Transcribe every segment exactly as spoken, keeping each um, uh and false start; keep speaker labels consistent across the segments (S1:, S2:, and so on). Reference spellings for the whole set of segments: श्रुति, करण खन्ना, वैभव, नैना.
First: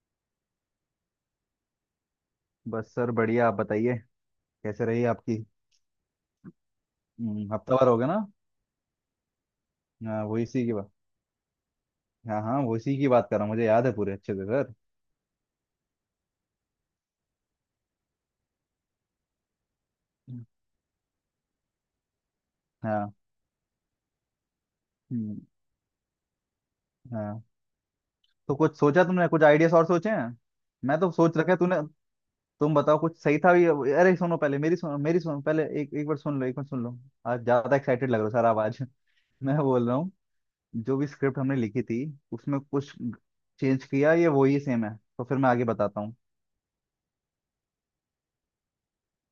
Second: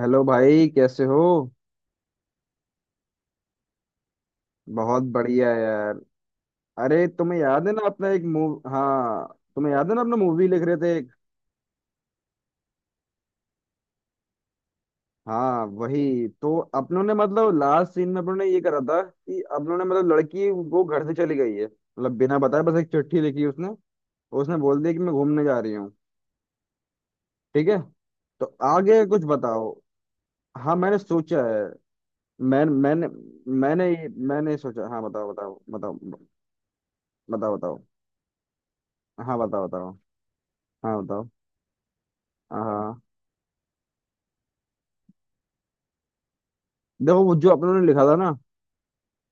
S1: Hello भाई, कैसे हो।
S2: बस सर, बढ़िया। आप बताइए, कैसे
S1: बहुत
S2: रही आपकी।
S1: बढ़िया यार। अरे तुम्हें
S2: हम्म,
S1: याद है ना
S2: हफ्तावार हो गया
S1: अपना
S2: ना।
S1: एक मूव। हाँ, तुम्हें याद है ना अपना
S2: हाँ, वो
S1: मूवी लिख
S2: इसी की
S1: रहे
S2: बात।
S1: थे।
S2: हाँ, हाँ, वो इसी की बात कर रहा हूँ, मुझे याद है पूरे अच्छे से सर।
S1: हाँ वही तो, अपनों ने मतलब लास्ट सीन में अपनों ने ये करा था कि अपनों ने मतलब लड़की वो घर से चली गई है, मतलब बिना बताए बस एक
S2: हाँ।
S1: चिट्ठी लिखी उसने। और उसने बोल दिया कि मैं
S2: हम्म।
S1: घूमने जा रही हूँ।
S2: हाँ।
S1: ठीक है, तो
S2: तो कुछ सोचा
S1: आगे कुछ
S2: तुमने, कुछ
S1: बताओ।
S2: आइडियाज और सोचे हैं?
S1: हाँ मैंने
S2: मैं तो सोच
S1: सोचा
S2: रखा है
S1: है।
S2: तूने।
S1: मैं
S2: तुम बताओ,
S1: मैंने
S2: कुछ सही था भी?
S1: मैंने
S2: अरे सुनो
S1: मैंने
S2: पहले, मेरी
S1: सोचा।
S2: सुनो,
S1: हाँ
S2: मेरी
S1: बताओ
S2: सुनो
S1: बताओ
S2: पहले, एक
S1: बताओ।
S2: एक बार सुन लो, एक बार सुन लो। आज
S1: बताओ
S2: ज्यादा
S1: बताओ।
S2: एक्साइटेड लग रहे हो सर, आवाज
S1: हाँ
S2: मैं
S1: बताओ
S2: बोल
S1: बताओ।
S2: रहा हूँ, जो
S1: हाँ
S2: भी
S1: बताओ।
S2: स्क्रिप्ट हमने लिखी थी उसमें
S1: हाँ
S2: कुछ
S1: हाँ।
S2: चेंज किया? ये वही सेम है तो फिर मैं आगे बताता हूँ।
S1: देखो वो जो आप लोगों ने लिखा था ना,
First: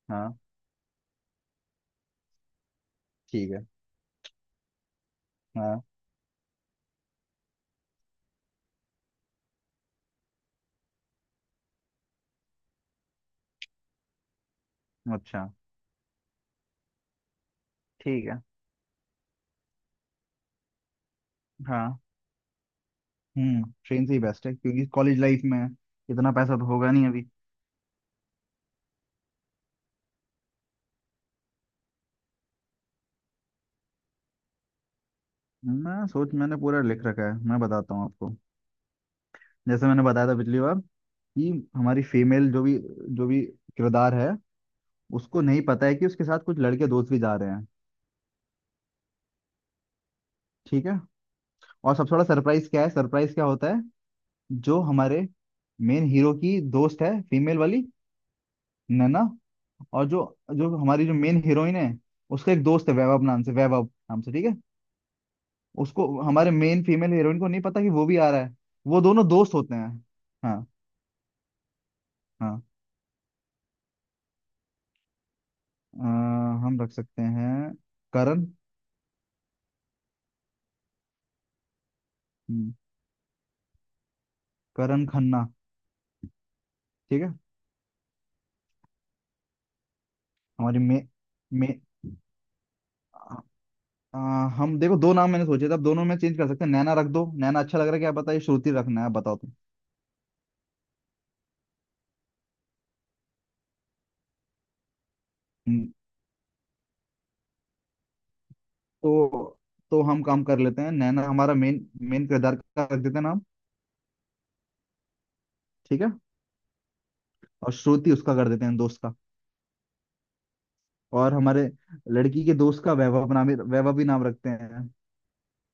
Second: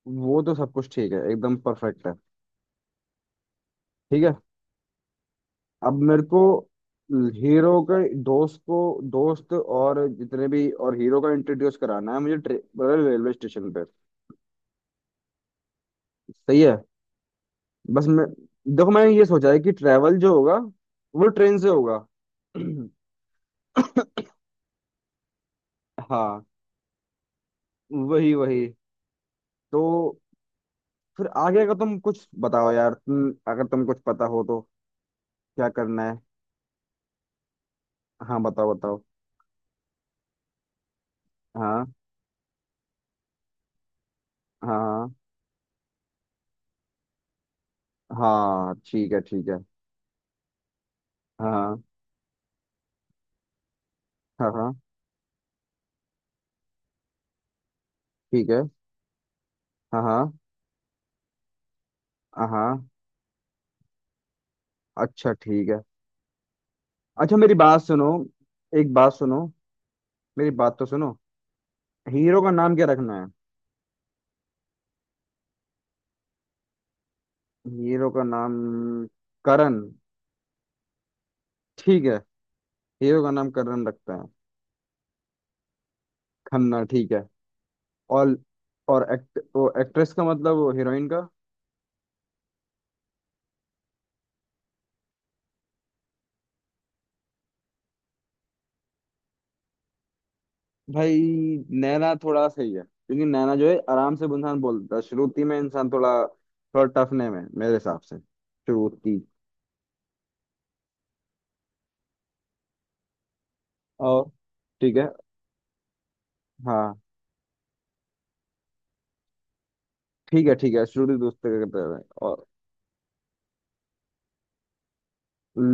S2: हाँ।
S1: वो तो सब कुछ ठीक है, एकदम परफेक्ट है।
S2: ठीक है।
S1: ठीक है।
S2: हाँ।
S1: अब मेरे को हीरो के दोस्त को, दोस्त और जितने भी और हीरो का इंट्रोड्यूस कराना है मुझे रेलवे स्टेशन पे।
S2: अच्छा,
S1: सही है। बस मैं,
S2: ठीक है।
S1: देखो मैंने ये सोचा है कि ट्रैवल जो होगा वो ट्रेन से
S2: हाँ।
S1: होगा।
S2: हम्म ट्रेन से ही बेस्ट है, क्योंकि कॉलेज लाइफ में इतना
S1: हाँ
S2: पैसा तो होगा नहीं अभी।
S1: वही वही। तो फिर आगे का तुम कुछ बताओ यार, तुम अगर तुम कुछ पता हो तो क्या
S2: मैं
S1: करना है।
S2: सोच मैंने पूरा लिख रखा है, मैं बताता हूँ आपको।
S1: हाँ बताओ बताओ।
S2: जैसे मैंने बताया था पिछली बार कि
S1: हाँ।
S2: हमारी फीमेल जो भी जो भी किरदार है,
S1: हाँ हाँ।
S2: उसको नहीं पता है कि उसके साथ कुछ लड़के दोस्त भी जा रहे हैं।
S1: हाँ ठीक है ठीक है।
S2: ठीक है।
S1: हाँ
S2: और सबसे बड़ा सरप्राइज क्या है, सरप्राइज क्या होता है?
S1: हाँ हाँ।
S2: जो हमारे मेन हीरो की दोस्त है, फीमेल वाली,
S1: ठीक है।
S2: नैना।
S1: हाँ
S2: और जो
S1: हाँ
S2: जो हमारी जो मेन हीरोइन है,
S1: हाँ
S2: उसका एक
S1: हाँ,
S2: दोस्त है, वैभव नाम से वैभव नाम से, ठीक है।
S1: अच्छा ठीक है।
S2: उसको हमारे मेन फीमेल
S1: अच्छा
S2: हीरोइन को
S1: मेरी
S2: नहीं
S1: बात
S2: पता कि वो
S1: सुनो,
S2: भी आ रहा है,
S1: एक
S2: वो
S1: बात
S2: दोनों
S1: सुनो।
S2: दोस्त होते हैं।
S1: मेरी
S2: हाँ,
S1: बात तो सुनो। हीरो का
S2: हाँ,
S1: नाम क्या रखना है।
S2: अ, हम रख सकते हैं
S1: हीरो का
S2: करण।
S1: नाम करण, ठीक है।
S2: हम्म,
S1: हीरो का नाम करण रखते हैं।
S2: करण खन्ना,
S1: खन्ना, ठीक
S2: ठीक
S1: है।
S2: है।
S1: और और एक्ट वो एक्ट्रेस का मतलब वो
S2: हमारी मे
S1: हीरोइन का।
S2: मे अ, हम देखो, दो नाम मैंने सोचे थे, अब दोनों में चेंज कर सकते हैं। नैना रख दो, नैना अच्छा लग रहा है? क्या पता ये श्रुति रखना है? बताओ तुम।
S1: भाई नैना थोड़ा सही है, क्योंकि नैना जो है आराम से इंसान बोलता है, श्रुति में इंसान
S2: हम्म,
S1: थोड़ा थोड़ा टफ नेम है मेरे हिसाब से श्रुति।
S2: तो तो हम काम कर लेते हैं, नैना हमारा मेन मेन किरदार का रख देते हैं नाम।
S1: और ठीक है।
S2: ठीक है।
S1: हाँ
S2: और श्रुति उसका कर देते हैं दोस्त का।
S1: ठीक है ठीक है, शुरू से
S2: और
S1: दोस्त का
S2: हमारे
S1: करते हैं।
S2: लड़की
S1: और
S2: के दोस्त का वैभव नाम ही- वैभव भी नाम रखते हैं।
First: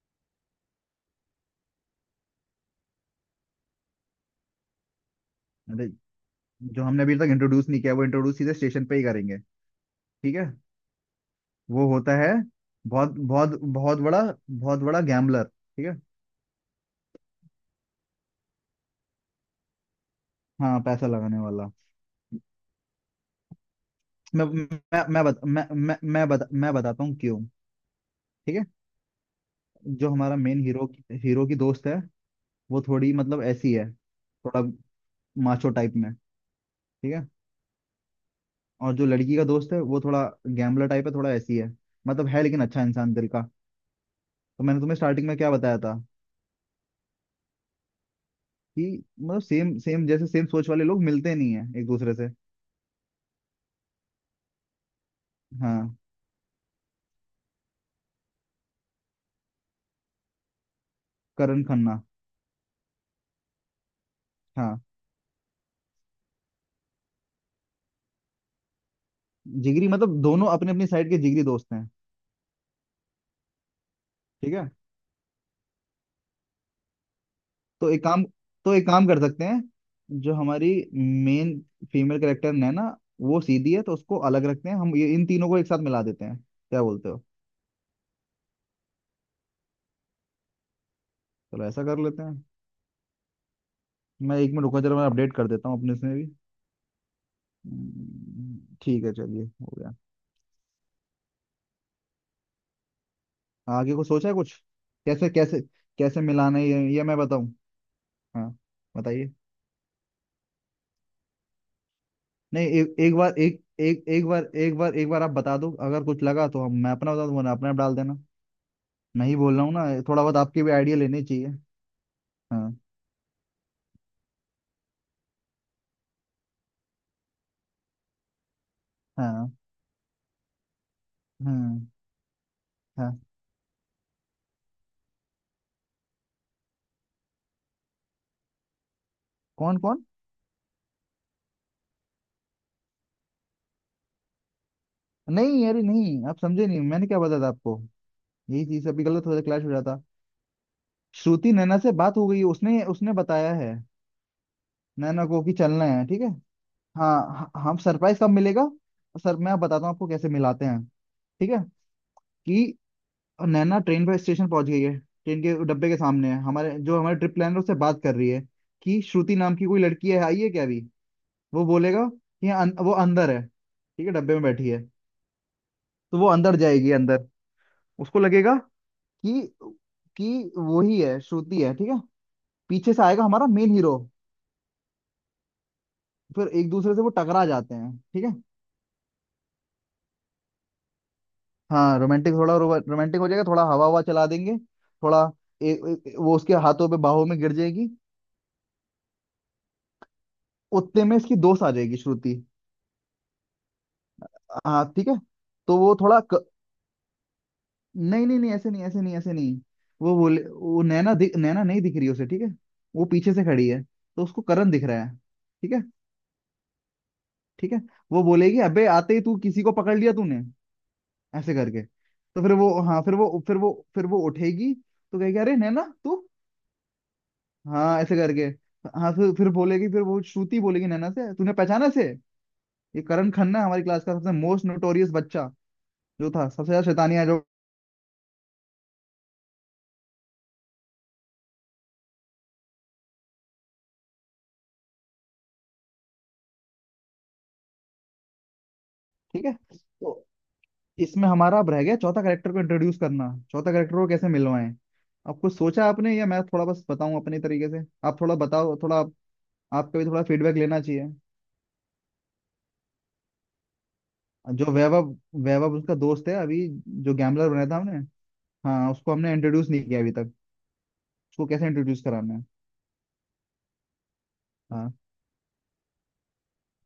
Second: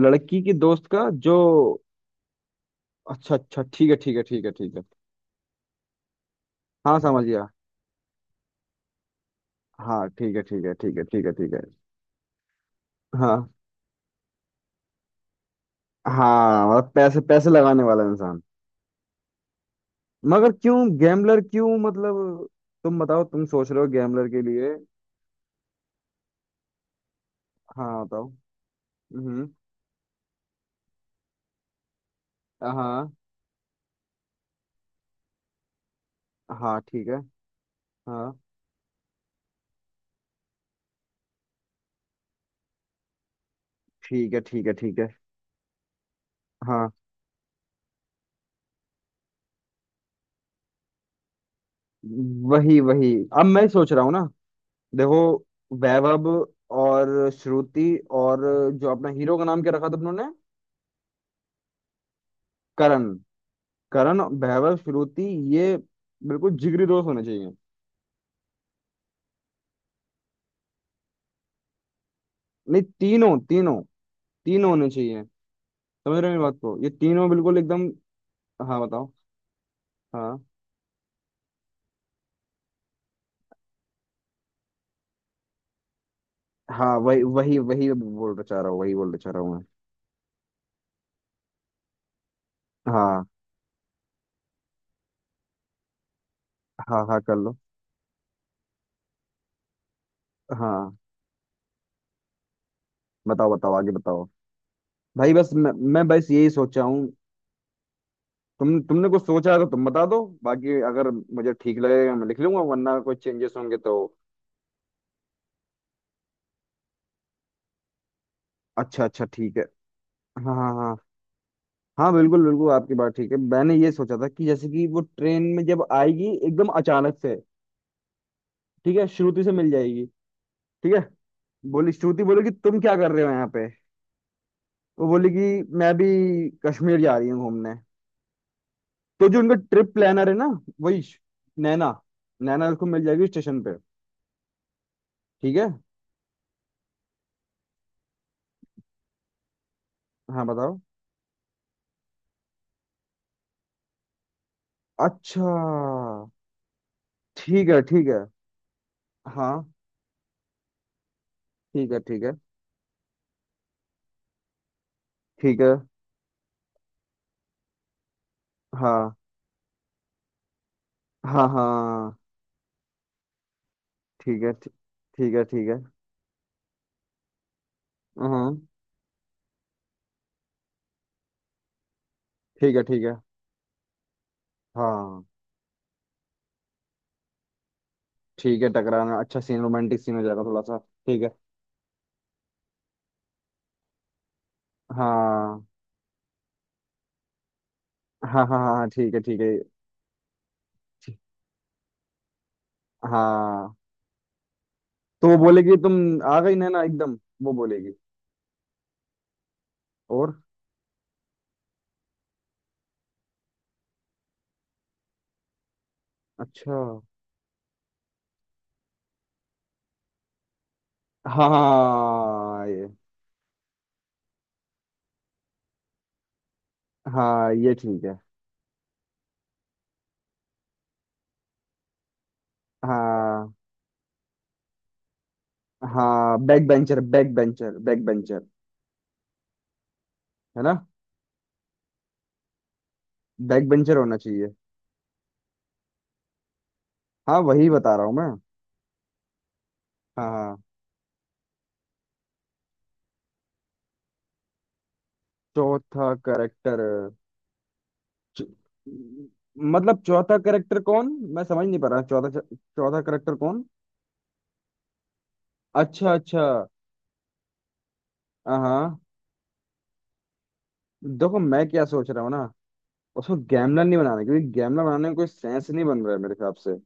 S1: लड़की की दोस्त का जो, अच्छा अच्छा ठीक है ठीक है ठीक है ठीक है।
S2: अरे, जो
S1: हाँ
S2: हमने अभी
S1: समझ
S2: तक
S1: गया।
S2: इंट्रोड्यूस नहीं किया, वो इंट्रोड्यूस सीधे स्टेशन पे ही करेंगे।
S1: हाँ ठीक
S2: ठीक
S1: है
S2: है।
S1: ठीक है ठीक है ठीक है ठीक है।
S2: वो होता है बहुत
S1: हाँ
S2: बहुत बहुत बड़ा, बहुत बड़ा गैम्बलर, ठीक है।
S1: हाँ, मतलब पैसे पैसे लगाने वाला इंसान। मगर क्यों
S2: हाँ, पैसा लगाने
S1: गैम्बलर
S2: वाला।
S1: क्यों, मतलब तुम बताओ, तुम सोच रहे हो गैम्बलर के
S2: मैं
S1: लिए।
S2: मैं मैं बत, मैं मैं मैं, बता, मैं बताता हूँ क्यों।
S1: हाँ बताओ।
S2: ठीक है।
S1: हम्म।
S2: जो हमारा मेन हीरो हीरो की दोस्त है, वो
S1: हाँ
S2: थोड़ी मतलब ऐसी है, थोड़ा माचो टाइप में।
S1: हाँ ठीक
S2: ठीक
S1: है।
S2: है।
S1: हाँ
S2: और जो लड़की का दोस्त है, वो थोड़ा गैम्बलर टाइप है, थोड़ा ऐसी है मतलब, है लेकिन अच्छा इंसान दिल का।
S1: ठीक है
S2: तो
S1: ठीक है
S2: मैंने तुम्हें
S1: ठीक है।
S2: स्टार्टिंग में क्या बताया था
S1: हाँ
S2: कि मतलब सेम सेम जैसे सेम सोच वाले लोग मिलते नहीं है एक दूसरे से।
S1: वही वही। अब मैं सोच रहा हूँ ना, देखो
S2: हाँ।
S1: वैभव और श्रुति और जो अपना हीरो का नाम क्या रखा था उन्होंने,
S2: करण खन्ना।
S1: करण। करण वैभव
S2: हाँ।
S1: श्रुति, ये बिल्कुल जिगरी दोस्त होने चाहिए।
S2: जिगरी मतलब दोनों अपने अपनी साइड के जिगरी दोस्त हैं।
S1: नहीं तीनों, तीनों।
S2: ठीक है।
S1: तीनों होने चाहिए। समझ रहे हो मेरी बात को, ये तीनों बिल्कुल एकदम।
S2: तो एक काम तो
S1: हाँ
S2: एक काम
S1: बताओ।
S2: कर सकते हैं। जो
S1: हाँ।
S2: हमारी मेन फीमेल कैरेक्टर नैना, वो सीधी है तो उसको अलग रखते हैं। हम ये इन तीनों को एक साथ मिला देते हैं। क्या
S1: हाँ
S2: बोलते
S1: वही
S2: हो?
S1: वही वही बोलना चाह रहा हूँ, वही बोलना चाह रहा हूँ मैं।
S2: चलो ऐसा कर लेते हैं।
S1: हाँ
S2: मैं एक मिनट रुको जरा, मैं अपडेट कर देता हूँ अपने इसमें भी।
S1: हाँ, हाँ कर लो।
S2: हम्म, ठीक है, चलिए, हो गया।
S1: हाँ बताओ बताओ, आगे
S2: आगे कुछ
S1: बताओ।
S2: सोचा है कुछ, कैसे
S1: भाई बस
S2: कैसे?
S1: मैं, मैं
S2: कैसे
S1: बस यही
S2: मिलाना है
S1: सोचा
S2: ये, ये
S1: हूँ।
S2: मैं बताऊँ? हाँ,
S1: तुम तुमने कुछ
S2: बताइए।
S1: सोचा है तो तुम बता दो, बाकी अगर मुझे ठीक लगेगा मैं लिख लूंगा,
S2: नहीं, ए,
S1: वरना कोई
S2: एक बार,
S1: चेंजेस
S2: एक
S1: होंगे तो।
S2: एक एक बार, एक बार, एक बार आप बता दो, अगर कुछ लगा तो हम मैं अपना बता दूं, वरना अपना डाल देना।
S1: अच्छा अच्छा
S2: मैं ही बोल
S1: ठीक है।
S2: रहा हूँ ना, थोड़ा बहुत
S1: हाँ
S2: आपके भी
S1: हाँ
S2: आइडिया
S1: हाँ।
S2: लेने चाहिए।
S1: हाँ बिल्कुल बिल्कुल,
S2: हाँ,
S1: आपकी बात ठीक है। मैंने ये सोचा था कि जैसे कि वो ट्रेन में जब आएगी एकदम अचानक से, ठीक है, श्रुति से
S2: हाँ,
S1: मिल जाएगी। ठीक है।
S2: हाँ,
S1: बोली, श्रुति बोली कि तुम क्या कर
S2: हाँ।
S1: रहे हो यहाँ पे। वो बोली कि मैं भी कश्मीर जा रही हूँ घूमने। तो जो उनका
S2: कौन
S1: ट्रिप
S2: कौन।
S1: प्लानर है ना, वही श- नैना, नैना उसको मिल जाएगी स्टेशन पे। ठीक
S2: नहीं,
S1: है।
S2: अरे नहीं, आप समझे नहीं, मैंने क्या बताया था आपको। यही चीज अभी गलत हो जाता, क्लैश हो जाता।
S1: हाँ बताओ।
S2: श्रुति नैना से बात हो गई, उसने उसने बताया है नैना को
S1: अच्छा
S2: कि चलना है, ठीक है। हाँ, ह-
S1: ठीक
S2: हम
S1: है ठीक
S2: सरप्राइज
S1: है।
S2: कब मिलेगा? सर, मैं
S1: हाँ
S2: बताता हूँ आपको कैसे मिलाते हैं। ठीक है,
S1: ठीक है ठीक है
S2: कि और नैना ट्रेन पर स्टेशन पहुंच गई है, ट्रेन के
S1: ठीक है।
S2: डब्बे के सामने है। हमारे जो हमारे ट्रिप प्लानर उससे बात कर रही है कि
S1: हाँ
S2: श्रुति नाम की कोई लड़की है, आई है क्या अभी?
S1: हाँ
S2: वो बोलेगा
S1: हाँ
S2: कि अं, वो अंदर है, ठीक है, डब्बे में
S1: ठीक है।
S2: बैठी
S1: ठीक
S2: है।
S1: ठीक है ठीक है।
S2: तो वो अंदर जाएगी, अंदर उसको लगेगा
S1: हम्म।
S2: कि कि वही है, श्रुति है, ठीक है।
S1: ठीक है
S2: पीछे
S1: ठीक
S2: से
S1: है।
S2: आएगा हमारा मेन हीरो।
S1: हाँ
S2: फिर एक दूसरे से वो टकरा जाते हैं, ठीक है।
S1: ठीक है। टकराना अच्छा सीन, रोमांटिक सीन हो जाएगा थोड़ा सा। ठीक है।
S2: हाँ, रोमांटिक, थोड़ा रोमांटिक हो जाएगा, थोड़ा हवा हवा चला देंगे, थोड़ा।
S1: हाँ।
S2: ए, ए, वो उसके हाथों पे बाहों में गिर जाएगी।
S1: हाँ हाँ हाँ ठीक है ठीक है।
S2: उतने में
S1: ठीक-
S2: इसकी दोस्त आ जाएगी, श्रुति।
S1: हाँ,
S2: हाँ, ठीक है।
S1: तो वो बोलेगी,
S2: तो
S1: तुम
S2: वो थोड़ा
S1: आ
S2: क...
S1: गई नैना एकदम। वो बोलेगी।
S2: नहीं, नहीं, नहीं, ऐसे नहीं, ऐसे नहीं, ऐसे नहीं। वो
S1: और
S2: बोले, वो नैना दिख नैना नहीं दिख रही उसे, ठीक है। वो पीछे से खड़ी है, तो उसको करण दिख रहा है। ठीक है,
S1: अच्छा।
S2: ठीक है। वो बोलेगी, अबे आते ही तू किसी को पकड़ लिया तूने,
S1: हाँ
S2: ऐसे करके। तो फिर
S1: हाँ
S2: वो,
S1: ये,
S2: हाँ, फिर वो फिर वो फिर वो उठेगी। तो कहेगी, अरे नैना, तू।
S1: हाँ ये
S2: हाँ,
S1: ठीक
S2: ऐसे
S1: है।
S2: करके। हाँ, फिर फिर बोलेगी, फिर वो श्रुति बोलेगी नैना से, तूने पहचाना इसे? ये करण
S1: हाँ
S2: खन्ना है, हमारी क्लास का सबसे मोस्ट नोटोरियस बच्चा, जो
S1: हाँ,
S2: था सबसे
S1: बैक
S2: ज्यादा
S1: बेंचर
S2: शैतानिया
S1: बैक
S2: जो।
S1: Bencher back bencher. है ना, बैक बेंचर होना चाहिए। हाँ वही बता रहा हूँ मैं।
S2: ठीक है। तो
S1: हाँ हाँ।
S2: इसमें हमारा अब रह गया, चौथा करेक्टर को इंट्रोड्यूस करना, चौथा करेक्टर को कैसे मिलवाएं? अब कुछ सोचा
S1: चौथा
S2: आपने, या मैं थोड़ा
S1: करेक्टर,
S2: बस बताऊं अपने तरीके से? आप थोड़ा बताओ, थोड़ा आप, आपका
S1: मतलब
S2: भी थोड़ा
S1: चौथा
S2: फीडबैक
S1: करेक्टर
S2: लेना
S1: कौन।
S2: चाहिए।
S1: मैं समझ नहीं पा रहा चौथा चौथा करेक्टर कौन।
S2: जो वैभव वैभव उसका
S1: अच्छा
S2: दोस्त है
S1: अच्छा।
S2: अभी। जो गैम्बलर बनाया था हमने,
S1: हाँ
S2: हाँ,
S1: हाँ,
S2: उसको हमने इंट्रोड्यूस नहीं किया अभी तक।
S1: देखो
S2: उसको कैसे
S1: मैं क्या
S2: इंट्रोड्यूस
S1: सोच रहा हूँ
S2: कराना
S1: ना,
S2: है?
S1: उसको गैमलर नहीं बनाना, क्योंकि गैमलर
S2: हाँ,
S1: बनाने में कोई सेंस नहीं बन रहा है मेरे हिसाब से।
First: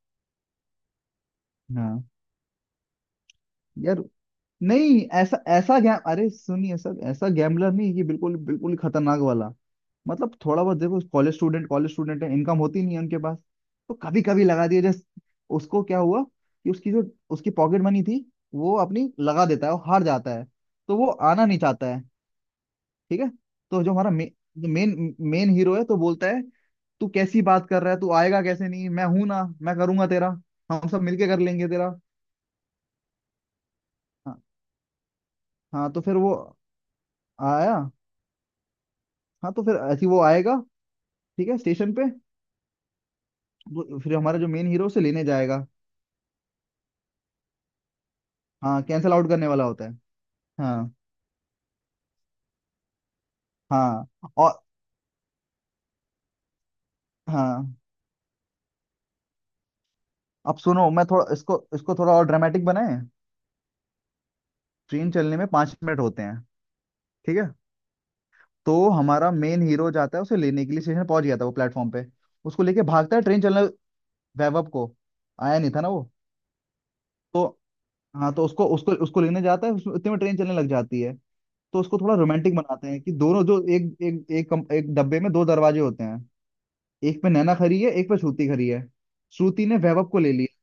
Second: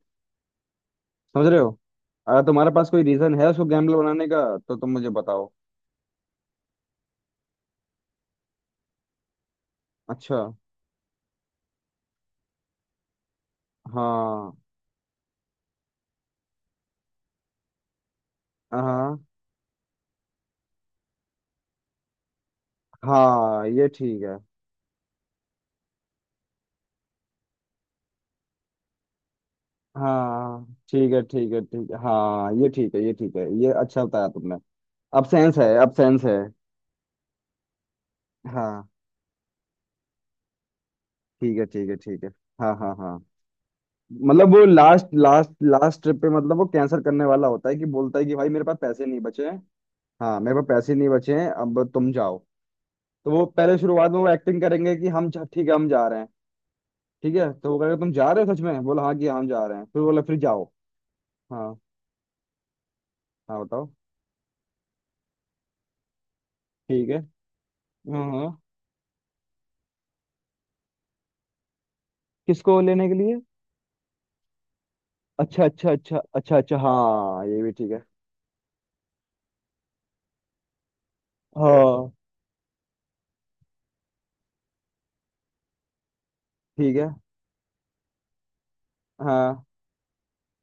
S1: समझ रहे हो।
S2: हाँ।
S1: अगर तुम्हारे पास कोई रीजन है उसको गैमलर
S2: यार,
S1: बनाने का तो तुम
S2: नहीं,
S1: मुझे
S2: ऐसा
S1: बताओ।
S2: ऐसा गैम अरे सुनिए सर, ऐसा गैम्बलर नहीं, ये बिल्कुल बिल्कुल ही खतरनाक वाला। मतलब
S1: अच्छा।
S2: थोड़ा बहुत देखो, कॉलेज स्टूडेंट, कॉलेज स्टूडेंट है, इनकम होती नहीं है उनके पास। तो कभी कभी
S1: हाँ
S2: लगा दिया, जैसे, उसको क्या हुआ कि उसकी जो उसकी पॉकेट मनी थी, वो अपनी
S1: हाँ
S2: लगा देता है, वो हार जाता है। तो वो आना नहीं चाहता है, ठीक है।
S1: हाँ
S2: तो
S1: ये
S2: जो हमारा
S1: ठीक
S2: मे,
S1: है।
S2: जो मेन मेन हीरो है, तो बोलता है, तू कैसी बात कर रहा है, तू आएगा कैसे? नहीं, मैं हूं ना, मैं करूंगा तेरा,
S1: हाँ
S2: हम सब
S1: ठीक है
S2: मिलके कर
S1: ठीक है
S2: लेंगे तेरा।
S1: ठीक है। हाँ ये ठीक है, ये ठीक है, ये अच्छा बताया
S2: हाँ,
S1: तुमने। अब सेंस है, अब
S2: हाँ, तो फिर
S1: सेंस
S2: वो
S1: है।
S2: आया।
S1: हाँ।
S2: हाँ, तो फिर ऐसे ही वो आएगा, ठीक
S1: ठीक
S2: है,
S1: है ठीक
S2: स्टेशन
S1: है
S2: पे।
S1: ठीक है। हाँ हाँ हाँ,
S2: वो- फिर हमारा जो
S1: मतलब वो
S2: मेन हीरो उसे
S1: लास्ट
S2: लेने
S1: लास्ट
S2: जाएगा।
S1: लास्ट ट्रिप पे मतलब वो कैंसिल करने वाला होता है कि बोलता है कि भाई मेरे पास
S2: हाँ,
S1: पैसे
S2: कैंसिल
S1: नहीं
S2: आउट करने
S1: बचे हैं।
S2: वाला होता है।
S1: हाँ मेरे पास
S2: हाँ,
S1: पैसे नहीं बचे हैं, अब तुम जाओ। तो वो पहले
S2: हाँ,
S1: शुरुआत में वो
S2: और,
S1: एक्टिंग करेंगे कि हम जा, ठीक है हम जा रहे हैं। ठीक है, तो
S2: हाँ,
S1: वो कहेगा तुम जा रहे हो सच में, बोला हाँ कि हम जा रहे हैं, फिर बोला फिर
S2: अब
S1: जाओ।
S2: सुनो, मैं थोड़ा इसको
S1: हाँ।
S2: इसको थोड़ा और ड्रामेटिक बनाए।
S1: हाँ बताओ।
S2: ट्रेन चलने में पाँच मिनट होते हैं,
S1: ठीक है।
S2: ठीक है।
S1: हाँ हाँ।
S2: तो हमारा मेन हीरो जाता है उसे लेने के लिए, स्टेशन पहुंच गया था वो प्लेटफॉर्म पे। उसको
S1: किसको
S2: लेके
S1: लेने के
S2: भागता है,
S1: लिए।
S2: ट्रेन चलने, वैभव को। आया
S1: अच्छा
S2: नहीं था ना
S1: अच्छा
S2: वो,
S1: अच्छा अच्छा अच्छा, हाँ
S2: तो।
S1: ये भी ठीक है।
S2: हाँ, तो उसको उसको उसको लेने जाता है, उसमें- इतने में ट्रेन चलने लग जाती है। तो उसको
S1: हाँ।
S2: थोड़ा रोमांटिक बनाते हैं कि दोनों जो एक एक एक कम, एक डब्बे में दो दरवाजे होते हैं।
S1: ठीक है।
S2: एक पे नैना खड़ी है, एक पे श्रुति खड़ी है।
S1: हाँ
S2: श्रुति ने वैभव को ले लिया,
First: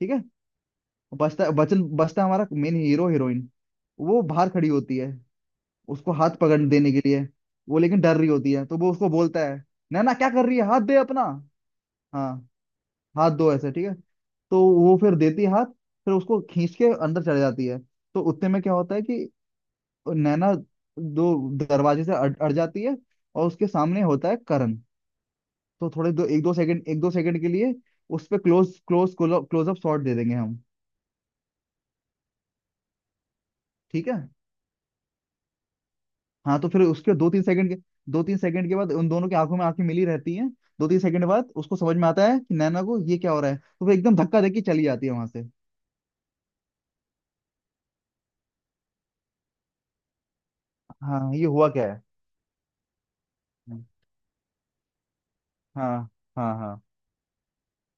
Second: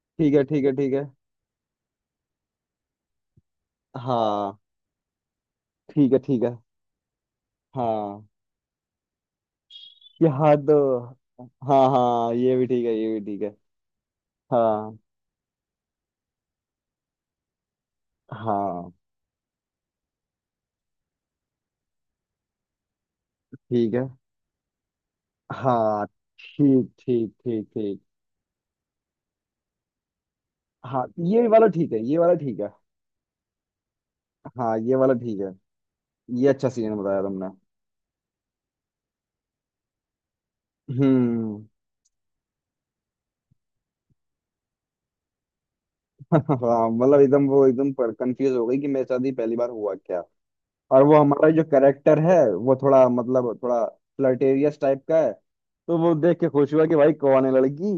S2: ठीक है।
S1: ठीक है ठीक है ठीक है।
S2: बचता बचन बचता हमारा मेन हीरो, हीरोइन। वो बाहर
S1: हाँ
S2: खड़ी होती है, उसको
S1: ठीक है
S2: हाथ
S1: ठीक है।
S2: पकड़ देने के लिए। वो लेकिन डर
S1: हाँ
S2: रही होती है, तो वो उसको बोलता है, नैना
S1: ये
S2: क्या कर रही है,
S1: हद।
S2: हाथ दे अपना।
S1: हाँ
S2: हाँ,
S1: हाँ ये भी ठीक है, ये भी
S2: हाथ
S1: ठीक
S2: दो
S1: है।
S2: ऐसे, ठीक है। तो वो
S1: हाँ।
S2: फिर देती है हाथ, फिर उसको खींच के अंदर चले जाती है। तो उतने में क्या
S1: हाँ
S2: होता है कि नैना दो दरवाजे से अड़, अड़ जाती है, और उसके
S1: ठीक
S2: सामने
S1: है।
S2: होता है करण। तो
S1: हाँ
S2: थोड़े दो, एक दो सेकंड,
S1: ठीक
S2: एक दो
S1: ठीक
S2: सेकंड के
S1: ठीक
S2: लिए
S1: ठीक।
S2: उस पे क्लोज क्लोज क्लोजअप शॉट दे देंगे हम,
S1: हाँ ये वाला ठीक है, ये वाला ठीक है।
S2: ठीक है।
S1: हाँ ये वाला ठीक है, ये
S2: हाँ, तो
S1: अच्छा
S2: फिर
S1: सीन
S2: उसके
S1: बताया
S2: दो तीन
S1: तुमने।
S2: सेकंड के दो तीन सेकंड के बाद उन दोनों की आंखों में आंखें मिली रहती हैं। दो तीन सेकंड बाद
S1: हम्म।
S2: उसको समझ में आता है कि नैना को ये क्या हो रहा है, तो वो एकदम धक्का देके चली जाती है वहां से।
S1: हाँ मतलब एकदम वो एकदम पर कंफ्यूज हो गई कि मेरे साथ ही पहली बार हुआ क्या। और वो
S2: हाँ, ये
S1: हमारा जो
S2: हुआ क्या है।
S1: करेक्टर है वो थोड़ा मतलब थोड़ा फ्लर्टेरियस टाइप का है।
S2: हाँ,
S1: तो वो देख के
S2: हाँ,
S1: खुश
S2: हाँ,
S1: हुआ कि भाई कौन है लड़की।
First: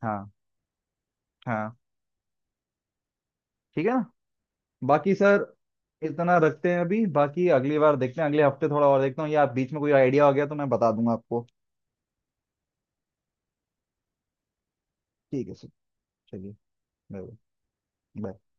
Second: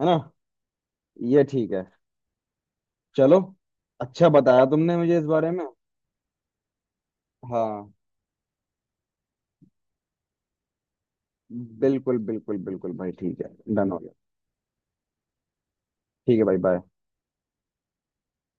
S1: है ना।
S2: हाँ,
S1: ये ठीक
S2: हाँ।
S1: है। चलो।
S2: ठीक है ना।
S1: अच्छा बताया तुमने
S2: बाकी
S1: मुझे इस
S2: सर,
S1: बारे में।
S2: इतना रखते हैं अभी। बाकी अगली
S1: हाँ
S2: बार देखते हैं, अगले हफ्ते थोड़ा और देखता हूँ, या बीच में कोई आइडिया आ गया तो मैं बता दूंगा आपको।
S1: बिल्कुल बिल्कुल बिल्कुल भाई, ठीक है। डन हो गया।
S2: ठीक है सर,
S1: ठीक है
S2: चलिए,
S1: भाई, बाय।
S2: Bye, bye.